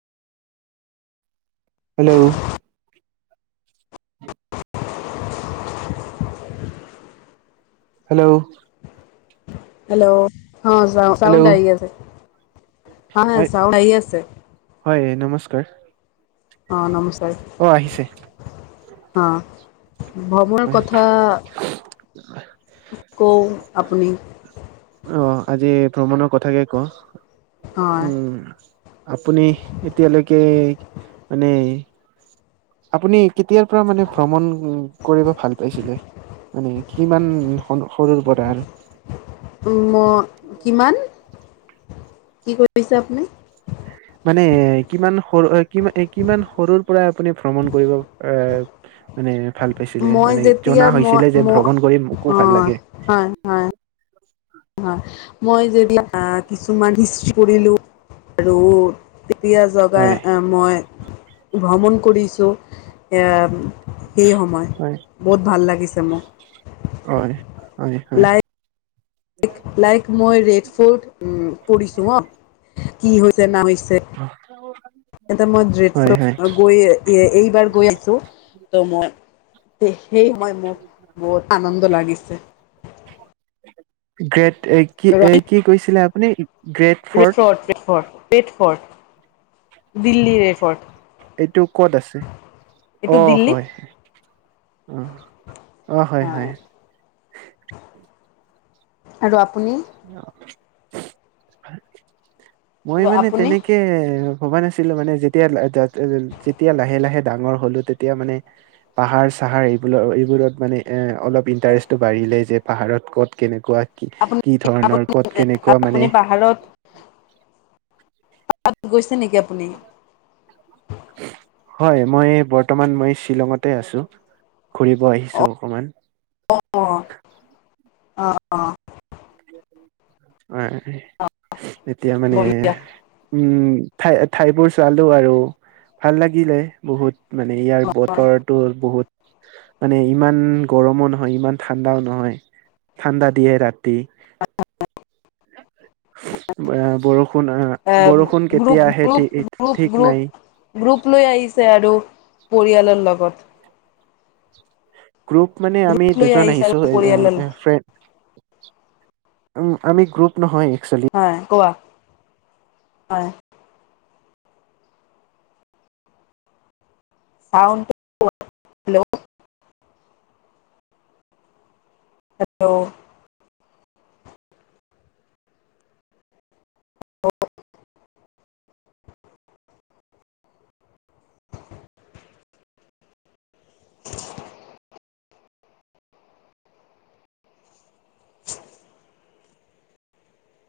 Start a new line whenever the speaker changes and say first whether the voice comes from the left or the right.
right: Hello hello
left: hello অ চাউণ্ড
right: hello
left: আহ গ আছে হা হা
right: হয়
left: চাওন আহি আছে
right: হয় নমস্কাৰ
left: অ
right: অ আহিছে
left: নমস্কাৰ হ ভ্ৰমৰ
right: হয়
left: কথা। ক আপুনি।
right: অ আজি ভ্ৰমণৰ কথাকে ক
left: হয়
right: উম আপুনি এতিয়ালৈকে মানে আপুনি কেতিয়াৰ পৰা মানে ভ্ৰমণ কৰিব ভাল পাইছিলে মানে কিমান সৰুৰ পৰা আৰু
left: ম কিমান কি কৰিছে আপুনি।
right: মানে কিমান সৰু কি কিমান সৰুৰ পৰা আপুনি ভ্ৰমণ কৰিব এ মানে ভাল পাইছিলে
left: মই
right: মানে
left: যেতিয়া
right: জনা
left: মই
right: হৈছিলে
left: ম
right: যে ভ্ৰমণ কৰি মোকো ভাল
left: হয়
right: লাগে
left: হয় হয় হয় মই যেতিয়া কিছুমান হিষ্টি কৰিলো আৰু তেতিয়া
right: হয়
left: জগাই মই ভ্ৰমণ কৰিছোঁ। সেই সময়
right: হয়
left: বহুত ভাল লাগিছে মোক
right: হয় হয়জ হয়ৰি
left: লাই লাইক মই ৰেড ফৰ্ট উ কৰিছো অ কি হৈছে না হৈছে
right: অ
left: এটা মই ড্ৰেড ফ গৈ এইবাৰ গৈ আছো ত' মই সেই সময় মোক বহুত আনন্দ লাগিছে।
right: গ্ৰেট এ কি এ কি কৈছিলে আপুনি। গ্ৰেট ফৰ্ট
left: ফ ৰেফৰ্ট দিল্লী ৰেফৰ্ট
right: এইটো কত আছে
left: এইটো
right: অ
left: দিল্লী
right: হয় আহ আহ হয় হয়
left: আৰু আপুনি
right: অ মই
left: আৰু
right: মানে
left: আপুনি
right: তেনেকে ভবা নাছিলো মানে যেতিয়া যেতিয়া লাহে লাহে ডাঙৰ হলো তেতিয়া মানে পাহাৰ। চাহাৰ এইবোৰৰ এইবোৰত মানে অলপ ইণ্টাৰেষ্টটো বাঢ়িলে যে পাহাৰত ক'ত কেনেকুৱা। কি
left: আপুনি
right: কি ধৰণৰ
left: আপুনি
right: কত কেনেকুৱা মানে।
left: তাত গৈছে নেকি আপুনি।
right: হয় মই বৰ্তমান মই শ্বিলঙতে আছো। ঘুৰিব
left: অ
right: আহিছো অকমান।
left: অ আহ অ [inaudible]
right: হয়
left: অ
right: এতিয়া মানে
left: বঢ়িয়া
right: উম ঠাই ঠাইবোৰ চালো আৰু ভাল লাগিলে বহুত। মানে ইয়াৰ বতৰটো বহুত মানে ইমান গৰমো নহয় ইমান ঠাণ্ডাও নহয়। ঠাণ্ডা দিয়ে ৰাতি বৰষুণ আহ
left: এ
right: বৰষুণ
left: গ্ৰুপ
right: কেতিয়া আহে
left: গ্ৰুপ গ্ৰুপ
right: ঠিক
left: গ্ৰুপ
right: নাই।
left: গ্ৰুপ লৈ আহিছে আৰু পৰিয়ালৰ লগত।
right: গ্ৰুপ মানে আমি
left: গ্ৰুপ লৈ
right: দুজন
left: আহিছে
right: আহিছো
left: আৰু পৰিয়ালৰ
right: ফ্ৰেণ্ড। উম আমি গ্ৰুপ নহয়। একচুৱেলি
left: হয় কোৱা [unintelligible] াউণ্ড হেল্ল' হেল্ল'